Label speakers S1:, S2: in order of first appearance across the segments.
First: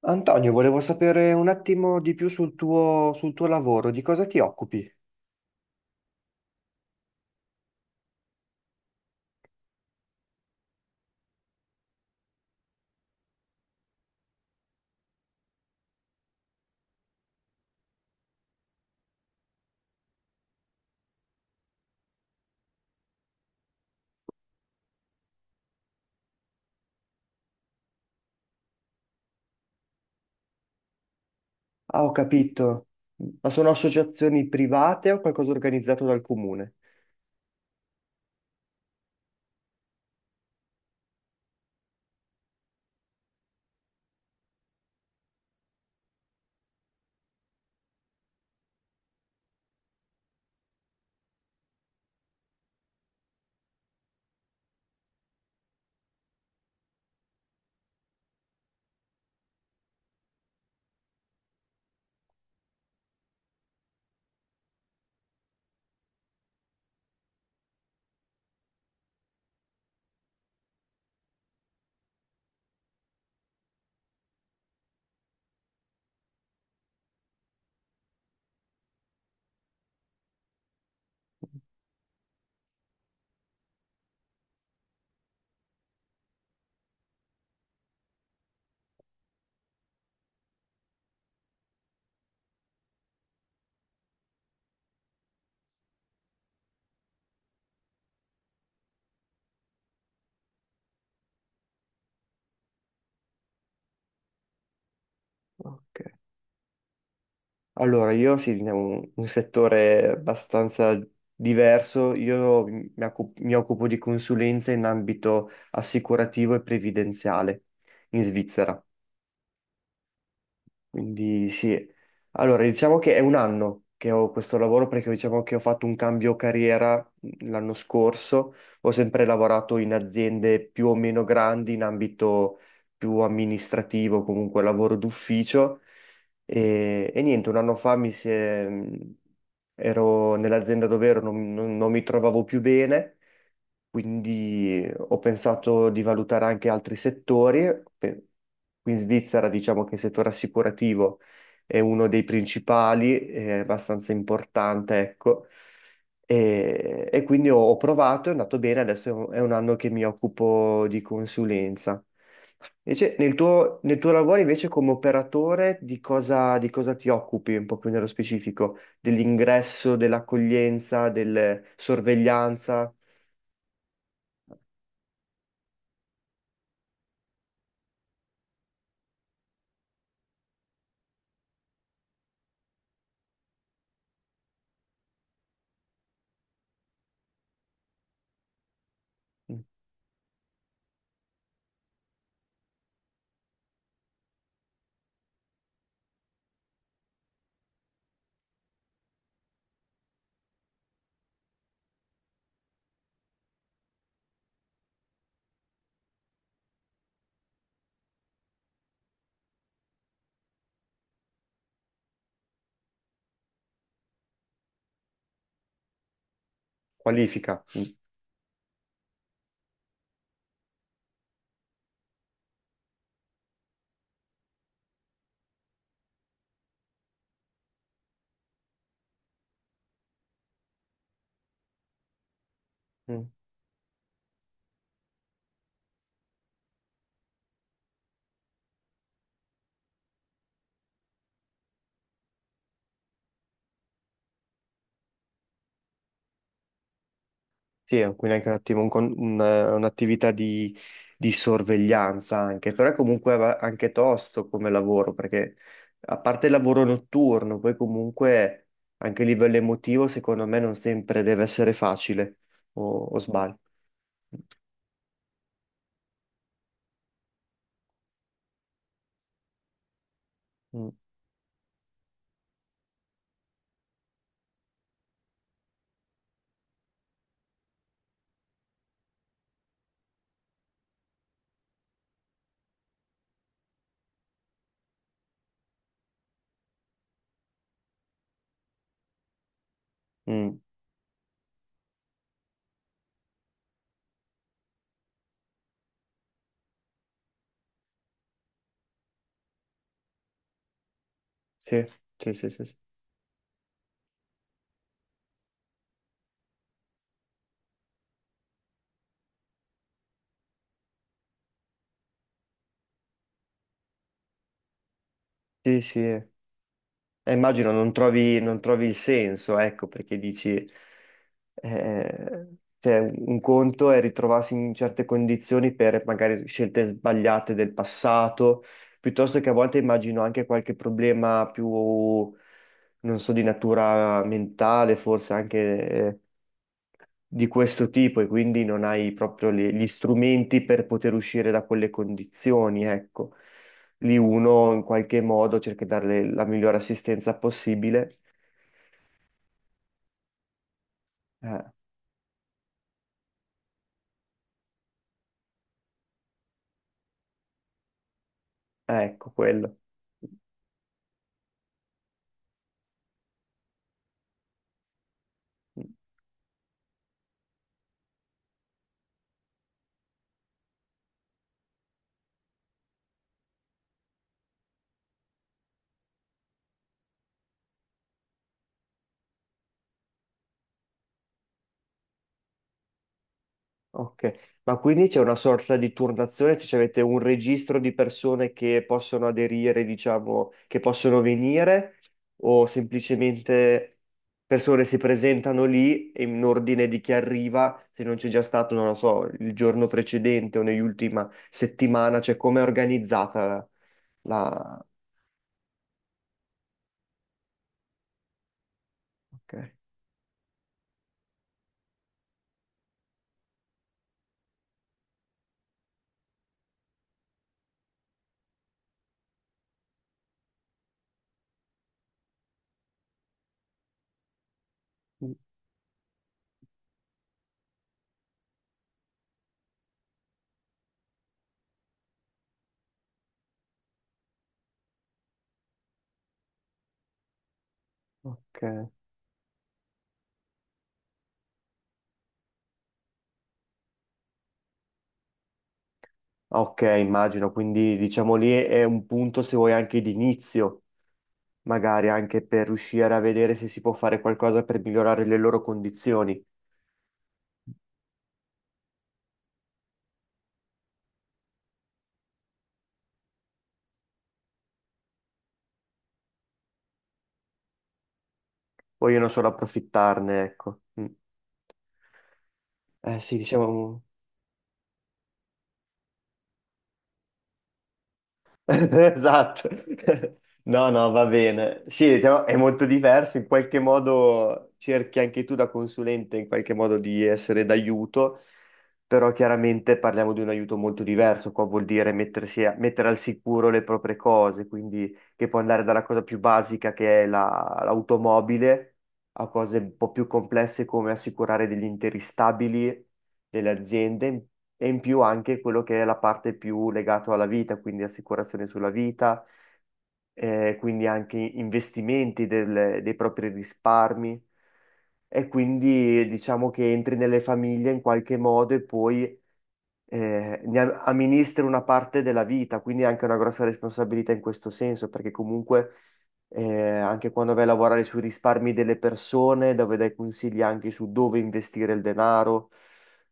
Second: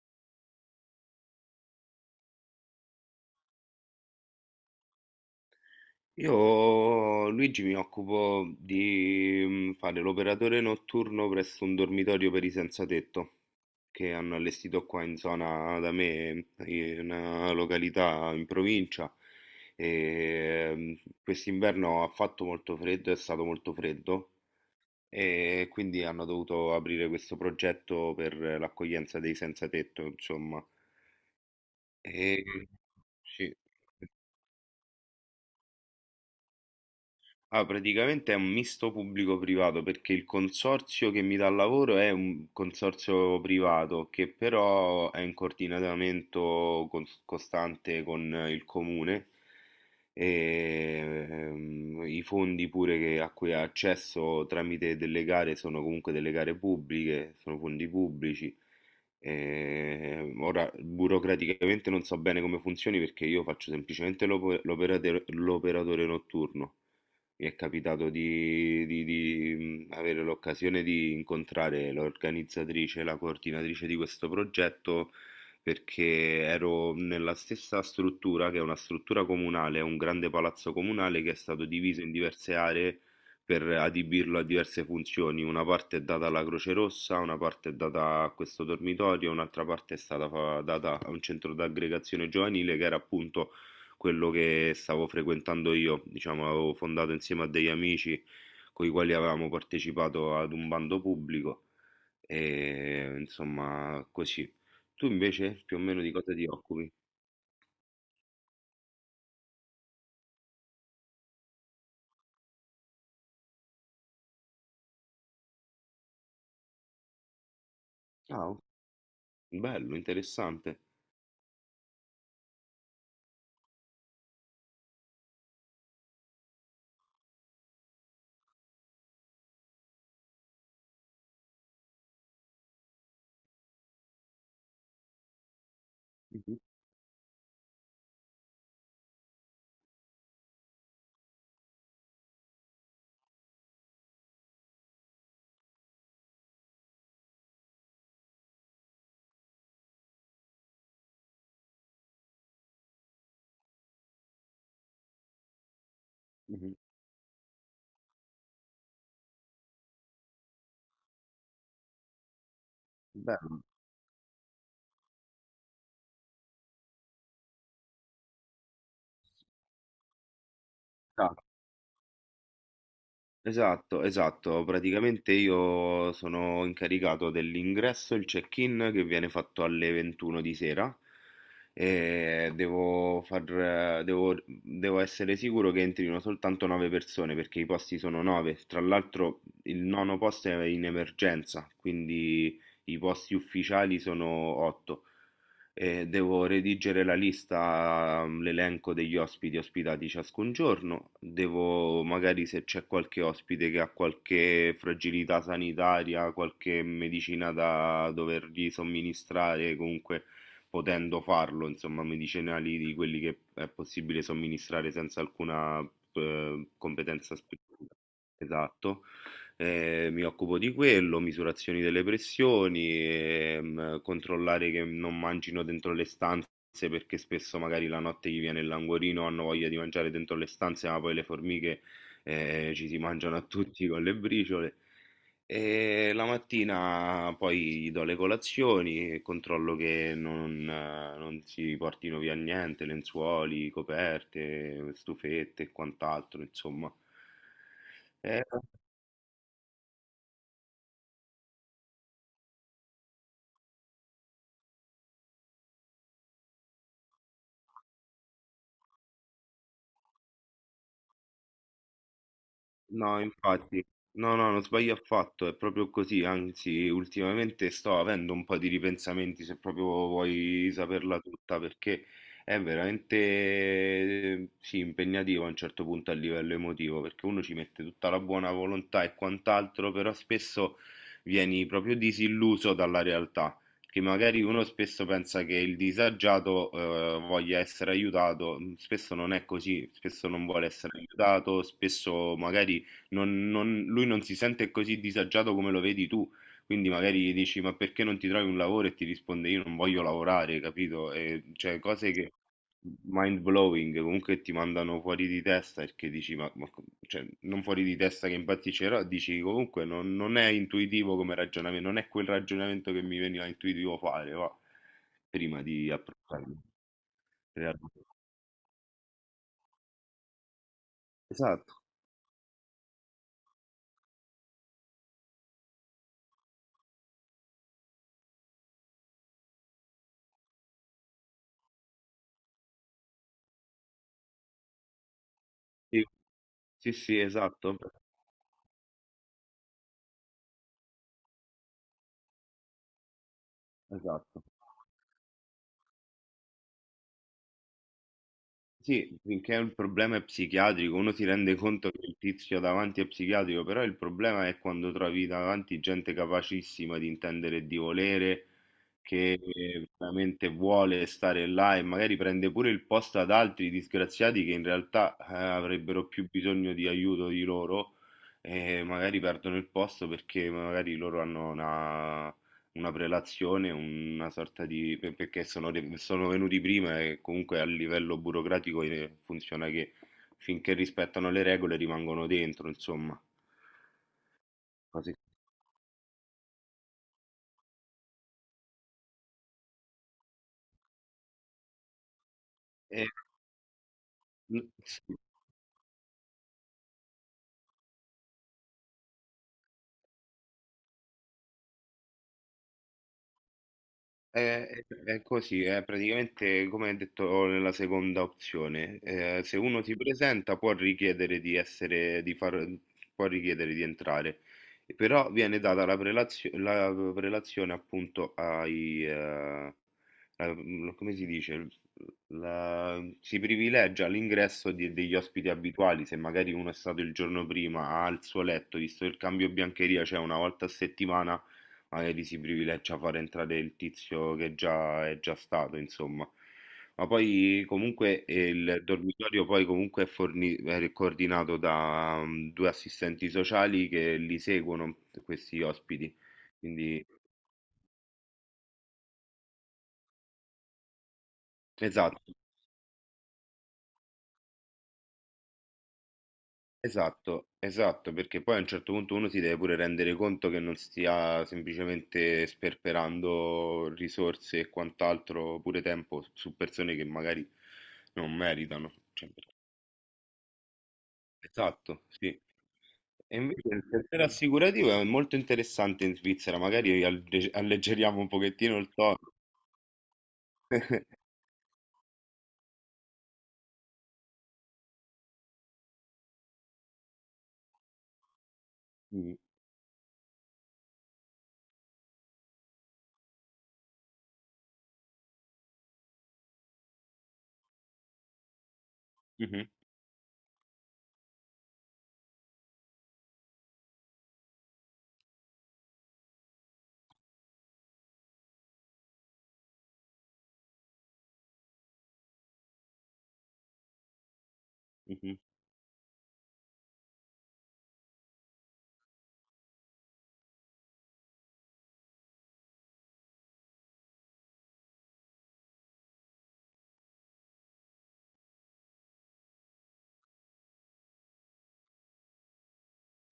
S1: Antonio, volevo sapere un attimo di più sul tuo lavoro, di cosa ti occupi?
S2: Io, Luigi, mi occupo di fare l'operatore notturno presso un dormitorio per i senza tetto che hanno allestito qua in zona da me, in una località in provincia. E mm, Quest'inverno ha fatto molto freddo, è stato molto freddo e quindi hanno dovuto aprire questo progetto per l'accoglienza dei senza tetto, insomma.
S1: Ah, ho
S2: E, mm,
S1: capito. Ma
S2: sì.
S1: sono associazioni private o qualcosa organizzato dal comune?
S2: Ah, praticamente è un misto pubblico-privato perché il consorzio che mi dà il lavoro è un consorzio privato che però è in coordinamento costante con il comune e i fondi pure a cui ha accesso tramite delle gare sono comunque delle gare pubbliche, sono fondi pubblici. Ora, burocraticamente non so bene come funzioni perché io faccio semplicemente l'operatore notturno. Mi è capitato di avere l'occasione di incontrare l'organizzatrice, la coordinatrice di questo progetto, perché ero nella stessa struttura, che è una struttura comunale, è un grande palazzo comunale che è stato diviso in diverse aree per adibirlo a diverse funzioni. Una parte è data alla Croce Rossa, una parte è data a questo dormitorio, un'altra parte è stata data a un centro d'aggregazione giovanile che era appunto quello che stavo frequentando io, diciamo, avevo fondato insieme a degli amici con i quali avevamo partecipato ad un bando pubblico e insomma così. Tu invece più o
S1: Ok.
S2: meno di cosa ti occupi?
S1: Allora, io sì, in un settore abbastanza diverso. Mi occupo di consulenza in ambito assicurativo e previdenziale in
S2: Ah,
S1: Svizzera.
S2: bello, interessante.
S1: Quindi sì, allora diciamo che è un anno che ho questo lavoro, perché diciamo che ho fatto un cambio carriera l'anno scorso. Ho sempre lavorato in aziende più o meno grandi in ambito più amministrativo, comunque lavoro d'ufficio
S2: Mhm,
S1: e niente, un anno fa mi si è- mhmm, ero nell'azienda dove ero, non mi trovavo più bene, quindi ho pensato di valutare anche altri settori. Pe- Qui in Svizzera diciamo che il settore assicurativo è uno dei principali, è abbastanza importante, ecco.
S2: mhm.
S1: E quindi ho, ho provato, è andato bene, adesso è un anno che mi occupo di consulenza. Invece,
S2: Bello.
S1: nel tuo lavoro invece come operatore di cosa ti occupi un po' più nello specifico? Dell'ingresso, dell'accoglienza, del sorveglianza?
S2: Esatto, esatto. Praticamente io sono incaricato dell'ingresso, il check-in che viene fatto alle 21 di sera e devo essere sicuro che entrino soltanto 9 persone perché i posti sono 9. Tra l'altro il nono posto è in emergenza, quindi i posti ufficiali sono 8. Devo redigere la lista, l'elenco degli ospiti ospitati ciascun giorno, devo magari se c'è qualche ospite che ha qualche fragilità sanitaria, qualche medicina da dovergli somministrare, comunque potendo farlo, insomma, medicinali di quelli che è possibile somministrare senza alcuna competenza
S1: Qualifica.
S2: specifica. Esatto. Mi occupo di quello, misurazioni delle pressioni, controllare che non mangino dentro le stanze perché spesso magari la notte gli viene il languorino, hanno voglia di mangiare dentro le stanze, ma poi le formiche ci si
S1: Mm.
S2: mangiano a tutti con le briciole. E la mattina poi gli do le colazioni e controllo che non si portino via niente, lenzuoli, coperte, stufette e quant'altro, insomma.
S1: Sì, è quindi
S2: Eh,
S1: anche un attimo un'attività di sorveglianza anche, però è anche tosto come lavoro, perché a parte il lavoro notturno, poi comunque anche a livello emotivo, secondo me non sempre deve essere facile, o
S2: No,
S1: sbaglio.
S2: infatti, no, no, non sbaglio affatto, è proprio così, anzi, ultimamente sto avendo un po' di ripensamenti, se proprio vuoi
S1: Mm,
S2: saperla tutta, perché è veramente, sì, impegnativo a un certo punto a livello emotivo, perché uno ci mette tutta la buona volontà e quant'altro, però spesso vieni proprio disilluso dalla realtà, che magari uno spesso pensa che il disagiato, voglia essere aiutato, spesso non è così, spesso non
S1: mm,
S2: vuole essere aiutato, spesso magari lui non si sente così disagiato come lo vedi tu. Quindi magari gli dici, ma perché non ti trovi un lavoro? E ti risponde, io non voglio lavorare, capito? E, cioè,
S1: sì,
S2: cose che
S1: sì, sì, sì. Sì,
S2: mind blowing, comunque ti mandano fuori di testa perché dici, cioè, non fuori di testa che impazzirò, dici comunque non è intuitivo come ragionamento, non è quel ragionamento che mi veniva intuitivo fare, va, prima
S1: sì. Sì.
S2: di
S1: Sì.
S2: approcciarmi.
S1: Immagino non
S2: Realmente.
S1: trovi, non trovi il senso, ecco, perché dici,
S2: Esatto.
S1: eh, cioè, un conto è ritrovarsi in certe condizioni per magari scelte sbagliate del passato, piuttosto che a volte immagino anche qualche problema più, non so, di natura mentale, forse anche
S2: Sì,
S1: eh,
S2: sì, sì,
S1: di
S2: esatto,
S1: questo tipo, e quindi non hai proprio gli strumenti per poter uscire da quelle condizioni, ecco. Lì
S2: esatto.
S1: uno in qualche modo cerca di darle la migliore assistenza possibile.
S2: Sì, finché il problema è psichiatrico, uno si rende
S1: Eh,
S2: conto che il tizio davanti è psichiatrico, però il problema è quando trovi davanti gente capacissima di intendere e di volere,
S1: ecco
S2: che
S1: quello.
S2: veramente vuole stare là e magari prende pure il posto ad altri disgraziati che in realtà avrebbero più bisogno di aiuto di loro e magari perdono il posto perché magari loro hanno una prelazione, una sorta di... perché sono, sono venuti prima e comunque a livello burocratico funziona che finché rispettano le regole rimangono dentro, insomma.
S1: Ok, ma quindi
S2: Cose-
S1: c'è una sorta di turnazione, cioè avete un registro di persone che possono aderire, diciamo, che possono venire, o
S2: Eh,
S1: semplicemente persone si
S2: sì.
S1: presentano lì e in ordine di chi arriva, se non c'è già stato, non lo so, il giorno precedente o nell'ultima settimana, cioè come è organizzata la...
S2: È così, è praticamente come detto nella seconda opzione.
S1: Ok,
S2: Se uno si presenta può richiedere di entrare, però viene data la prelazione appunto ai, la- come si dice, si privilegia l'ingresso degli ospiti abituali, se magari uno è stato il giorno prima al suo letto, visto che il cambio biancheria c'è una volta a settimana magari si privilegia a far entrare il tizio che già stato, insomma. Ma poi comunque
S1: ok.
S2: il dormitorio poi comunque è coordinato da due assistenti sociali che li seguono, questi ospiti.
S1: Ah, ok,
S2: Quindi
S1: immagino, quindi diciamo lì è un punto se vuoi anche di inizio, magari
S2: esatto,
S1: anche per riuscire a vedere se si può fare qualcosa per migliorare le loro condizioni.
S2: esatto, esatto, perché poi a un certo punto uno si deve pure rendere conto che non stia semplicemente sperperando risorse e quant'altro, pure tempo su persone che magari non meritano.
S1: Vogliono
S2: Cioè,
S1: solo approfittarne, ecco. Mm.
S2: esatto, sì.
S1: Eh sì,
S2: E invece il
S1: diciamo.
S2: settore assicurativo è molto interessante in Svizzera, magari alleggeriamo un pochettino il tono.
S1: Esatto. No, no, va bene. Sì, diciamo, è molto diverso, in qualche modo cerchi anche tu da consulente in qualche modo di essere d'aiuto, però
S2: Mm,
S1: chiaramente parliamo di un aiuto molto diverso, qua vuol dire mettere al sicuro le proprie cose, quindi che può andare dalla cosa più basica, che è l'automobile, a
S2: mhm,
S1: cose un po' più complesse, come assicurare degli interi stabili, delle aziende, e in più anche quello che è la parte più legata alla vita, quindi assicurazione sulla vita, quindi anche investimenti dei propri risparmi.
S2: mhm.
S1: E quindi diciamo che entri nelle famiglie in qualche modo, e poi amministri una parte della vita, quindi è anche una grossa responsabilità in questo senso, perché comunque eh, anche quando vai a lavorare sui risparmi delle persone, dove dai consigli anche su dove investire il denaro,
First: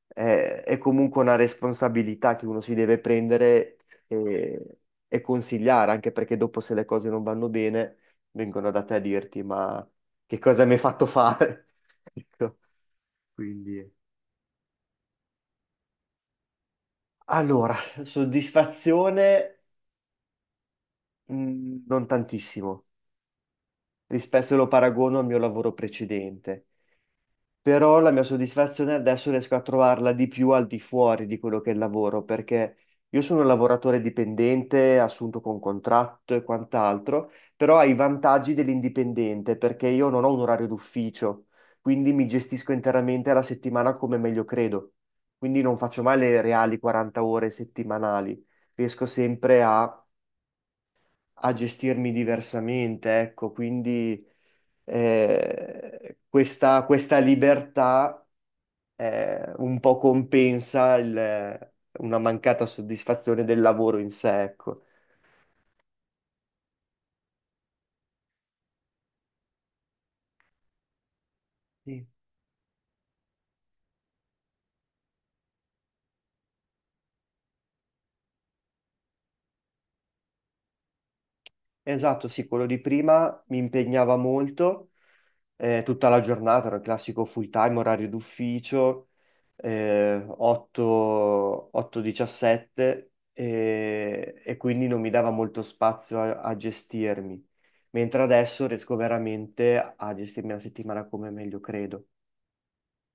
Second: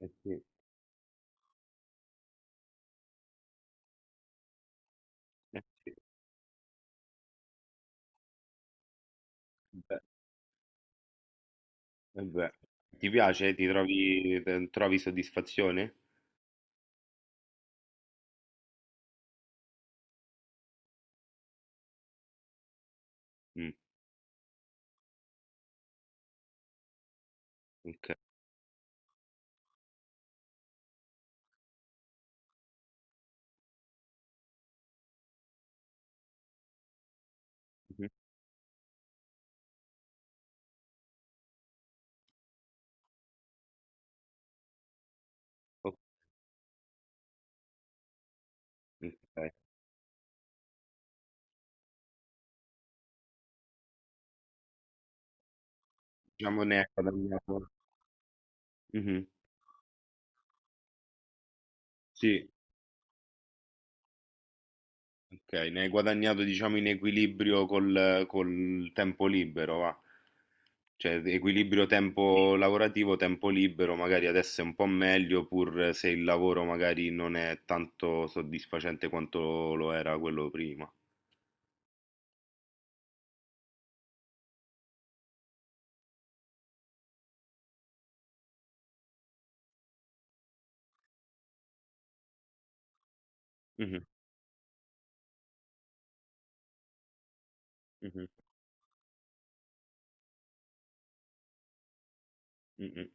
S2: Eh sì,
S1: è comunque una responsabilità che uno si deve prendere e, e
S2: eh
S1: consigliare,
S2: sì,
S1: anche perché dopo, se le cose non vanno bene, vengono da te a dirti, ma
S2: beh,
S1: che cosa mi hai fatto fare?
S2: eh beh.
S1: Ecco,
S2: Ti piace?
S1: quindi...
S2: Trovi soddisfazione?
S1: Allora, soddisfazione. Mm, non tantissimo,
S2: Mm,
S1: rispetto se lo paragono al mio lavoro precedente, però la
S2: ok.
S1: mia soddisfazione adesso riesco a trovarla di più al di fuori di quello che è il lavoro, perché io sono un lavoratore dipendente, assunto con contratto e quant'altro, però ha i
S2: Mhm,
S1: vantaggi dell'indipendente, perché io non ho un orario d'ufficio, quindi mi gestisco interamente la settimana come meglio credo, quindi non
S2: ok.
S1: faccio mai le reali 40 ore settimanali, riesco
S2: Ok.
S1: sempre a a gestirmi diversamente, ecco, quindi
S2: Diciamo ne hai
S1: questa
S2: guadagnato.
S1: libertà
S2: Mhm.
S1: un po' compensa una
S2: Sì,
S1: mancata soddisfazione del lavoro in sé, ecco.
S2: ok, ne hai guadagnato diciamo in equilibrio col, col tempo libero, va. Cioè, equilibrio
S1: Sì.
S2: tempo lavorativo, tempo libero, magari adesso è un po' meglio, pur se il lavoro magari non è tanto soddisfacente quanto lo era quello prima.
S1: Esatto, sì, quello di prima mi impegnava molto, tutta la giornata, era il classico full time, orario d'ufficio, 8, 8-17,
S2: Mhm,
S1: e quindi non mi dava molto spazio a, a gestirmi, mentre
S2: mhm,
S1: adesso riesco veramente a gestirmi la settimana come meglio credo.
S2: mhm.